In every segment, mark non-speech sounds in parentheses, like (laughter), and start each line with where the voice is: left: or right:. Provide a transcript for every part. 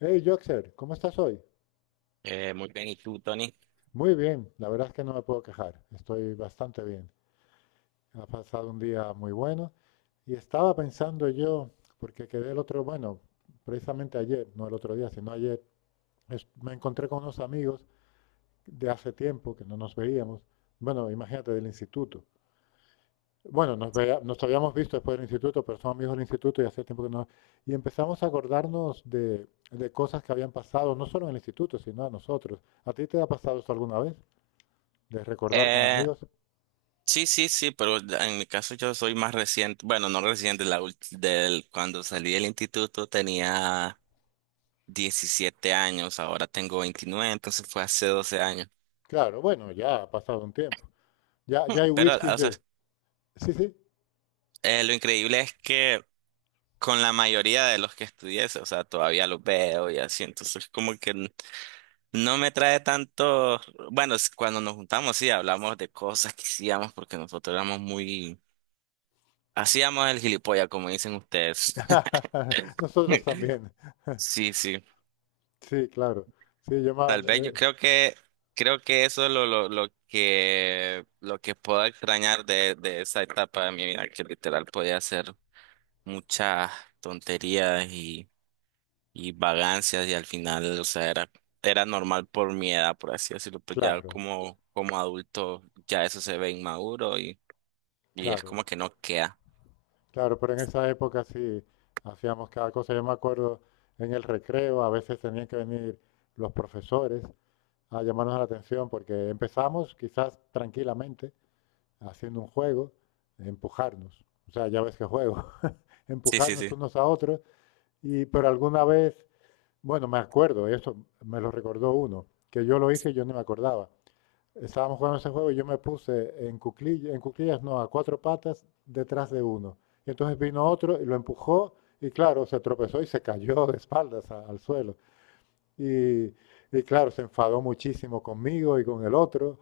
left: Hey, Joxer, ¿cómo estás hoy?
right: Muy bien, ¿y tú, Tony?
left: Muy bien, la verdad es que no me puedo quejar, estoy bastante bien. Ha pasado un día muy bueno y estaba pensando yo, porque quedé el otro, bueno, precisamente ayer, no el otro día, sino ayer, me encontré con unos amigos de hace tiempo que no nos veíamos, bueno, imagínate del instituto. Bueno, nos habíamos visto después del instituto, pero somos amigos del instituto y hace tiempo que no. Y empezamos a acordarnos de cosas que habían pasado, no solo en el instituto, sino a nosotros. ¿A ti te ha pasado esto alguna vez, de recordar con
right: Eh,
left: amigos?
right: sí, sí, sí, pero en mi caso yo soy más reciente, bueno, no reciente, cuando salí del instituto tenía 17 años, ahora tengo 29 entonces fue hace 12 años.
left: Claro, bueno, ya ha pasado un tiempo. Ya,
right: Hmm.
left: ya hay
right: Pero,
left: whiskies
right: o sea,
left: de. Sí, sí.
right: lo increíble es que con la mayoría de los que estudié, o sea, todavía los veo y así, entonces no me trae tanto, bueno, es cuando nos juntamos sí hablamos de cosas que hacíamos porque nosotros éramos muy... Hacíamos el gilipollas, como dicen ustedes.
left: (laughs) Nosotros también.
right: (laughs)
left: (laughs)
right: Sí, sí.
left: Sí, claro. Sí, yo
right: Tal
left: más.
right: vez yo creo que eso es lo que lo que puedo extrañar de esa etapa de mi vida, que literal podía hacer muchas tonterías y vagancias y al final, o sea, era, era normal por mi edad, por así decirlo, pues ya
left: Claro,
right: como, como adulto ya eso se ve inmaduro y es
left: claro,
right: como que no queda.
left: claro. Pero en esa época sí hacíamos cada cosa. Yo me acuerdo en el recreo, a veces tenían que venir los profesores a llamarnos la atención porque empezamos quizás tranquilamente haciendo un juego, empujarnos. O sea, ya ves qué juego. (laughs)
right: Sí, sí,
left: Empujarnos
right: sí.
left: unos a otros. Y pero alguna vez, bueno, me acuerdo, eso me lo recordó uno, que yo lo hice y yo no me acordaba. Estábamos jugando ese juego y yo me puse en cuclillas no, a cuatro patas detrás de uno. Y entonces vino otro y lo empujó y claro, se tropezó y se cayó de espaldas al suelo. Y, y claro, se enfadó muchísimo conmigo y con el otro.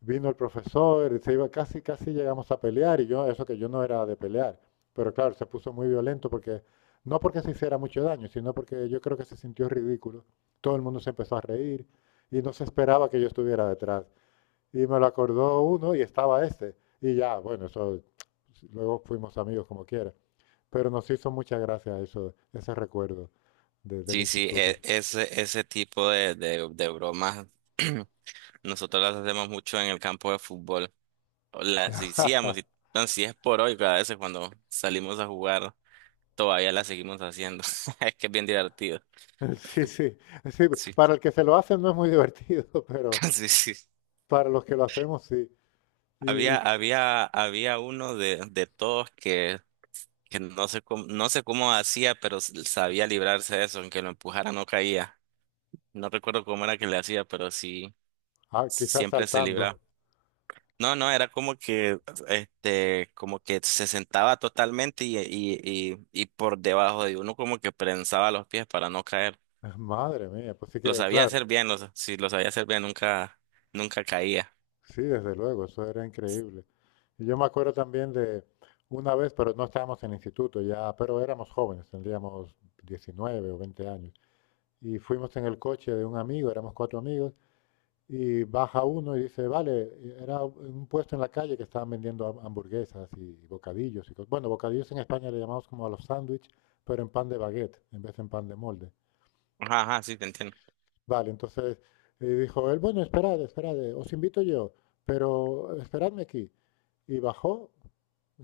left: Vino el profesor, y se iba casi, casi llegamos a pelear y yo, eso que yo no era de pelear, pero claro, se puso muy violento porque, no porque se hiciera mucho daño, sino porque yo creo que se sintió ridículo. Todo el mundo se empezó a reír y no se esperaba que yo estuviera detrás. Y me lo acordó uno y estaba este. Y ya, bueno, eso, luego fuimos amigos como quiera. Pero nos hizo mucha gracia eso, ese recuerdo del
right: Sí, sí,
left: instituto.
right: ese, ese tipo de bromas. (clears throat) Nosotros las hacemos mucho en el campo de fútbol. Las hacíamos, y
left: (laughs)
right: no, si es por hoy, cada vez cuando salimos a jugar, todavía las seguimos haciendo. (laughs) Es que es bien divertido.
left: Sí, sí, sí,
right: Sí,
left: para el que se lo hace no es muy divertido, (laughs) pero,
right: (laughs) sí, sí.
left: para los que lo hacemos, sí. Y,
right: Había,
left: y,
right: había, había uno de todos que no sé cómo, no sé cómo hacía, pero sabía librarse de eso, aunque lo empujara no caía. No recuerdo cómo era que le hacía, pero sí,
left: ah, quizás
right: siempre se
left: saltando.
right: libraba. No, no, era como que, este, como que se sentaba totalmente y por debajo de uno como que prensaba los pies para no caer.
left: (laughs) Madre mía, pues sí
right: Lo
left: que,
right: sabía
left: claro,
right: hacer bien, sí, lo sabía hacer bien, nunca, nunca caía.
left: sí, desde luego, eso era increíble. Y yo me acuerdo también de una vez, pero no estábamos en el instituto ya, pero éramos jóvenes, tendríamos 19 o 20 años. Y fuimos en el coche de un amigo, éramos cuatro amigos, y baja uno y dice, vale, era un puesto en la calle que estaban vendiendo hamburguesas y bocadillos. Y bueno, bocadillos en España le llamamos como a los sándwiches, pero en pan de baguette, en vez de en pan de molde.
right: Ajá, ajá, sí, te entiendo.
left: Vale, entonces dijo él, bueno, esperad, esperad, os invito yo, pero esperadme aquí. Y bajó,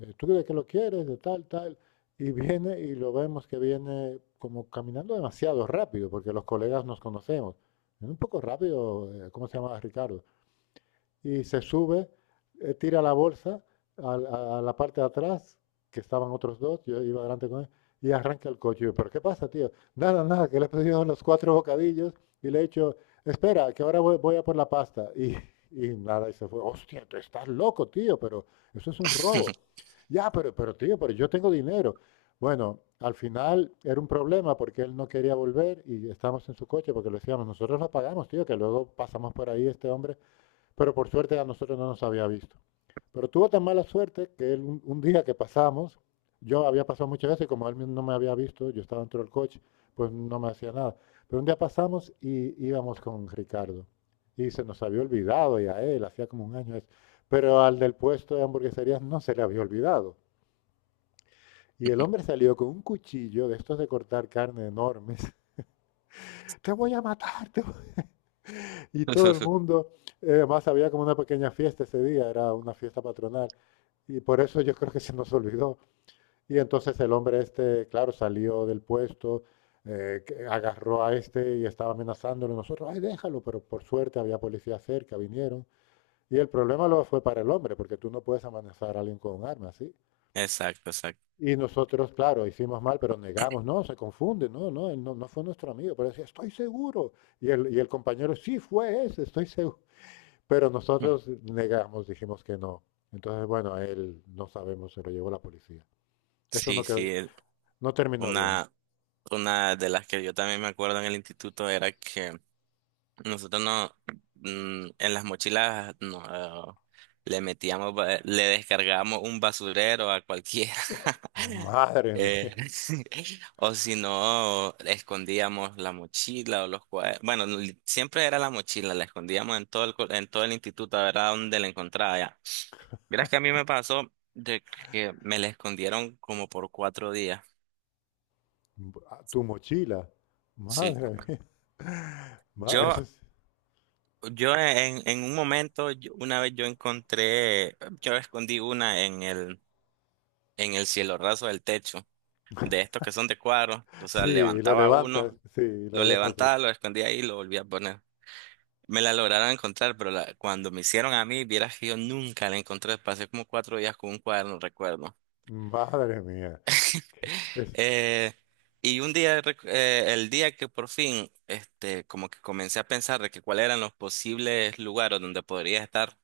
left: tú de que lo quieres, de tal, tal, y viene y lo vemos que viene como caminando demasiado rápido, porque los colegas nos conocemos. Un poco rápido, ¿cómo se llamaba, Ricardo? Y se sube, tira la bolsa a la parte de atrás, que estaban otros dos, yo iba adelante con él, y arranca el coche. Yo, ¿pero qué pasa, tío? Nada, nada, que le he pedido los cuatro bocadillos y le he dicho, espera, que ahora voy, a por la pasta. (laughs) Y nada, y se fue. Hostia, tú estás loco, tío, pero eso es un robo. Ya, pero tío, pero yo tengo dinero. Bueno, al final era un problema porque él no quería volver y estábamos en su coche porque le decíamos, nosotros lo pagamos, tío, que luego pasamos por ahí este hombre, pero por suerte a nosotros no nos había visto. Pero tuvo tan mala suerte que él, un día que pasamos, yo había pasado muchas veces, como él no me había visto, yo estaba dentro del coche, pues no me hacía nada. Pero un día pasamos y íbamos con Ricardo. Y se nos había olvidado, y a él, hacía como un año eso. Pero al del puesto de hamburgueserías no se le había olvidado. Y el hombre
right: (laughs)
left: salió con un cuchillo de estos de cortar carne enormes. (laughs) Te voy a matar, te. Y todo el mundo, además había como una pequeña fiesta ese día, era una fiesta patronal. Y por eso yo creo que se nos olvidó. Y entonces el hombre este, claro, salió del puesto, que agarró a este y estaba amenazándolo. Nosotros, ay, déjalo, pero por suerte había policía cerca, vinieron. Y el problema luego fue para el hombre, porque tú no puedes amenazar a alguien con un arma, ¿sí?
right: Exacto, exacto.
left: Y nosotros, claro, hicimos mal, pero negamos, no, se confunde, no, no, él no, no fue nuestro amigo, pero decía, estoy seguro. Y el compañero, sí, fue ese, estoy seguro. Pero
right: Mm.
left: nosotros negamos, dijimos que no. Entonces, bueno, a él no sabemos, se lo llevó la policía. Eso no,
right: Sí, sí,
left: no terminó bien.
right: una, una de las que yo también me acuerdo en el instituto era que nosotros no, en las mochilas no, le metíamos, le descargábamos un basurero a cualquiera. (laughs)
left: Madre mía,
right: Eh, (laughs) o si no, escondíamos la mochila o los cuadernos. Bueno, siempre era la mochila, la escondíamos en todo el, en todo el instituto, a ver a dónde la encontraba ya. Verás que a mí me pasó de que me la escondieron como por 4 días.
left: (laughs) tu mochila,
right: Sí.
left: madre mía. Ma-
right: Yo
left: Eso es-
right: Yo en un momento, una vez yo encontré, yo escondí una en el cielo raso del techo, de estos que son de cuadros, o sea,
left: sí, y lo
right: levantaba
left: levantas,
right: uno,
left: sí, y
right: lo
left: lo dejas.
right: levantaba, lo escondía ahí y lo volvía a poner. Me la lograron encontrar, pero cuando me hicieron a mí, vieras que yo nunca la encontré, pasé como 4 días con un cuaderno, recuerdo.
left: Madre mía, es
right: Eh, y un día, el día que por fin, este, como que comencé a pensar de que cuáles eran los posibles lugares donde podría estar.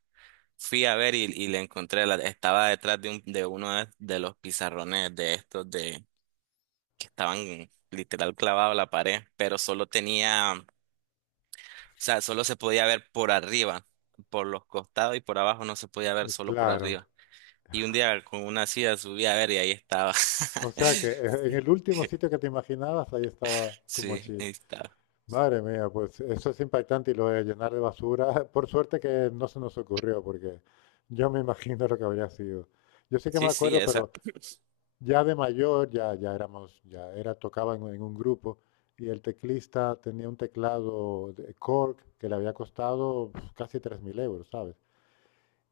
right: Fui a ver y le encontré, estaba detrás de, un, de uno de los pizarrones de estos de que estaban literal clavados a la pared, pero solo tenía, o sea, solo se podía ver por arriba, por los costados y por abajo no se podía ver solo por
left: claro.
right: arriba. Y un día con una silla subí a ver y ahí estaba.
left: O sea que en el
right: (laughs)
left: último sitio que te imaginabas, ahí estaba tu
right: Sí, ahí
left: mochila.
right: estaba.
left: Madre mía, pues eso es impactante y lo de llenar de basura. (laughs) Por suerte que no se nos ocurrió, porque yo me (laughs) imagino lo que habría sido. Yo sí que me
right: Sí, sí,
left: acuerdo,
right: esa.
left: pero ya de mayor, ya, ya éramos, ya era, tocaba en un grupo y el teclista tenía un teclado de Korg que le había costado casi 3.000 euros, ¿sabes?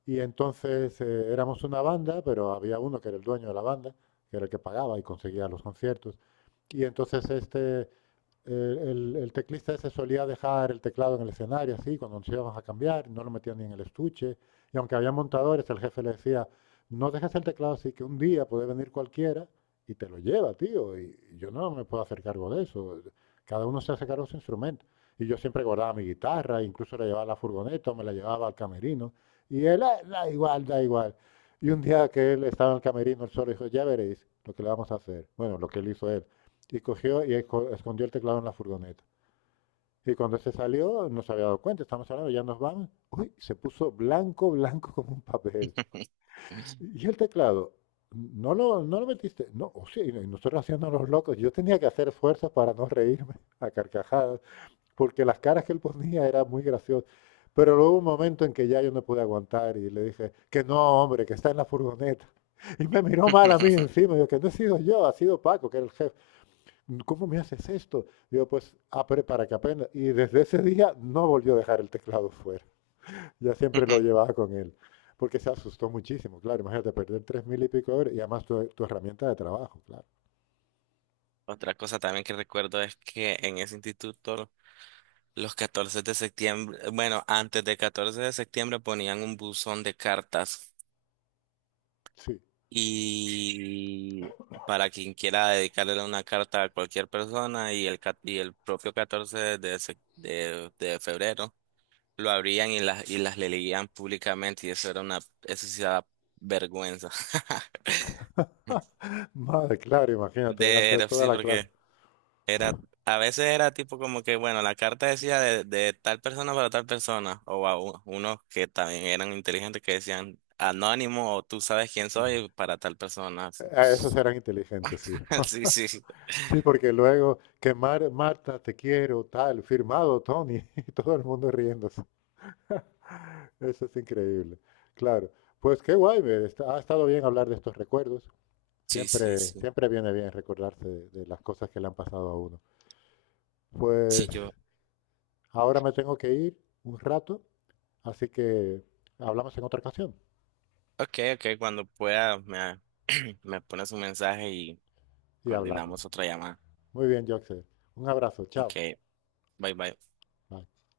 left: Y entonces éramos una banda, pero había uno que era el dueño de la banda, que era el que pagaba y conseguía los conciertos. Y entonces este eh, el teclista ese solía dejar el teclado en el escenario, así, cuando nos íbamos a cambiar, no lo metía ni en el estuche. Y aunque había montadores, el jefe le decía, no dejes el teclado así, que un día puede venir cualquiera y te lo lleva, tío. Y yo no me puedo hacer cargo de eso. Cada uno se hace cargo de su instrumento. Y yo siempre guardaba mi guitarra, incluso la llevaba a la furgoneta, o me la llevaba al camerino. Y él, "Ah, da igual, da igual." Y un día que él estaba en el camerino, él solo dijo, ya veréis lo que le vamos a hacer. Bueno, lo que él hizo él y cogió y escondió el teclado en la furgoneta. Y cuando se salió, no se había dado cuenta, estamos hablando, ya nos vamos. Uy, se puso blanco, blanco como un papel.
right: (laughs)
left: Y el teclado, no lo metiste. No, o sí, y nosotros haciendo los locos. Yo tenía que hacer fuerzas para no reírme a carcajadas, porque las caras que él ponía eran muy graciosas. Pero luego hubo un momento en que ya yo no pude aguantar y le dije, que no, hombre, que está en la furgoneta. Y me miró mal a mí
right: (laughs)
left: encima, yo que no he sido yo, ha sido Paco, que era el jefe. ¿Cómo me haces esto? Digo, pues, ah, pero para que aprenda. Y desde ese día no volvió a dejar el teclado fuera. Ya siempre lo llevaba con él. Porque se asustó muchísimo, claro. Imagínate perder 3.000 y pico de horas y además tu herramienta de trabajo, claro.
right: Otra cosa también que recuerdo es que en ese instituto los 14 de septiembre, bueno, antes del 14 de septiembre ponían un buzón de cartas
left: Sí.
right: y para quien quiera dedicarle una carta a cualquier persona, y el, y el propio 14 de, de febrero lo abrían y las leían públicamente y eso era una, eso sí da vergüenza. (laughs)
left: Madre, claro, imagínate, delante de
right: De,
left: toda
right: sí,
left: la clase.
right: porque era, a veces era tipo como que, bueno, la carta decía de tal persona para tal persona, o unos que también eran inteligentes que decían anónimo o tú sabes quién soy para tal persona. Sí,
left: A esos eran inteligentes, sí.
right: (laughs) sí, sí,
left: Sí, porque luego que Marta, te quiero, tal, firmado Tony, (laughs) y todo el mundo riéndose. Eso es increíble. Claro. Pues qué guay, ha estado bien hablar de estos recuerdos.
right: sí, sí,
left: Siempre,
right: sí. Sí.
left: siempre viene bien recordarse de las cosas que le han pasado a uno.
right: Sí,
left: Pues
right: yo,
left: ahora me tengo que ir un rato, así que hablamos en otra ocasión
right: ok, ok, cuando pueda me, (clears throat) me pones un mensaje y
left: y hablamos.
right: coordinamos otra llamada.
left: Muy bien, Joxer. Un abrazo,
right: Ok,
left: chao.
right: bye, bye.
left: Bye.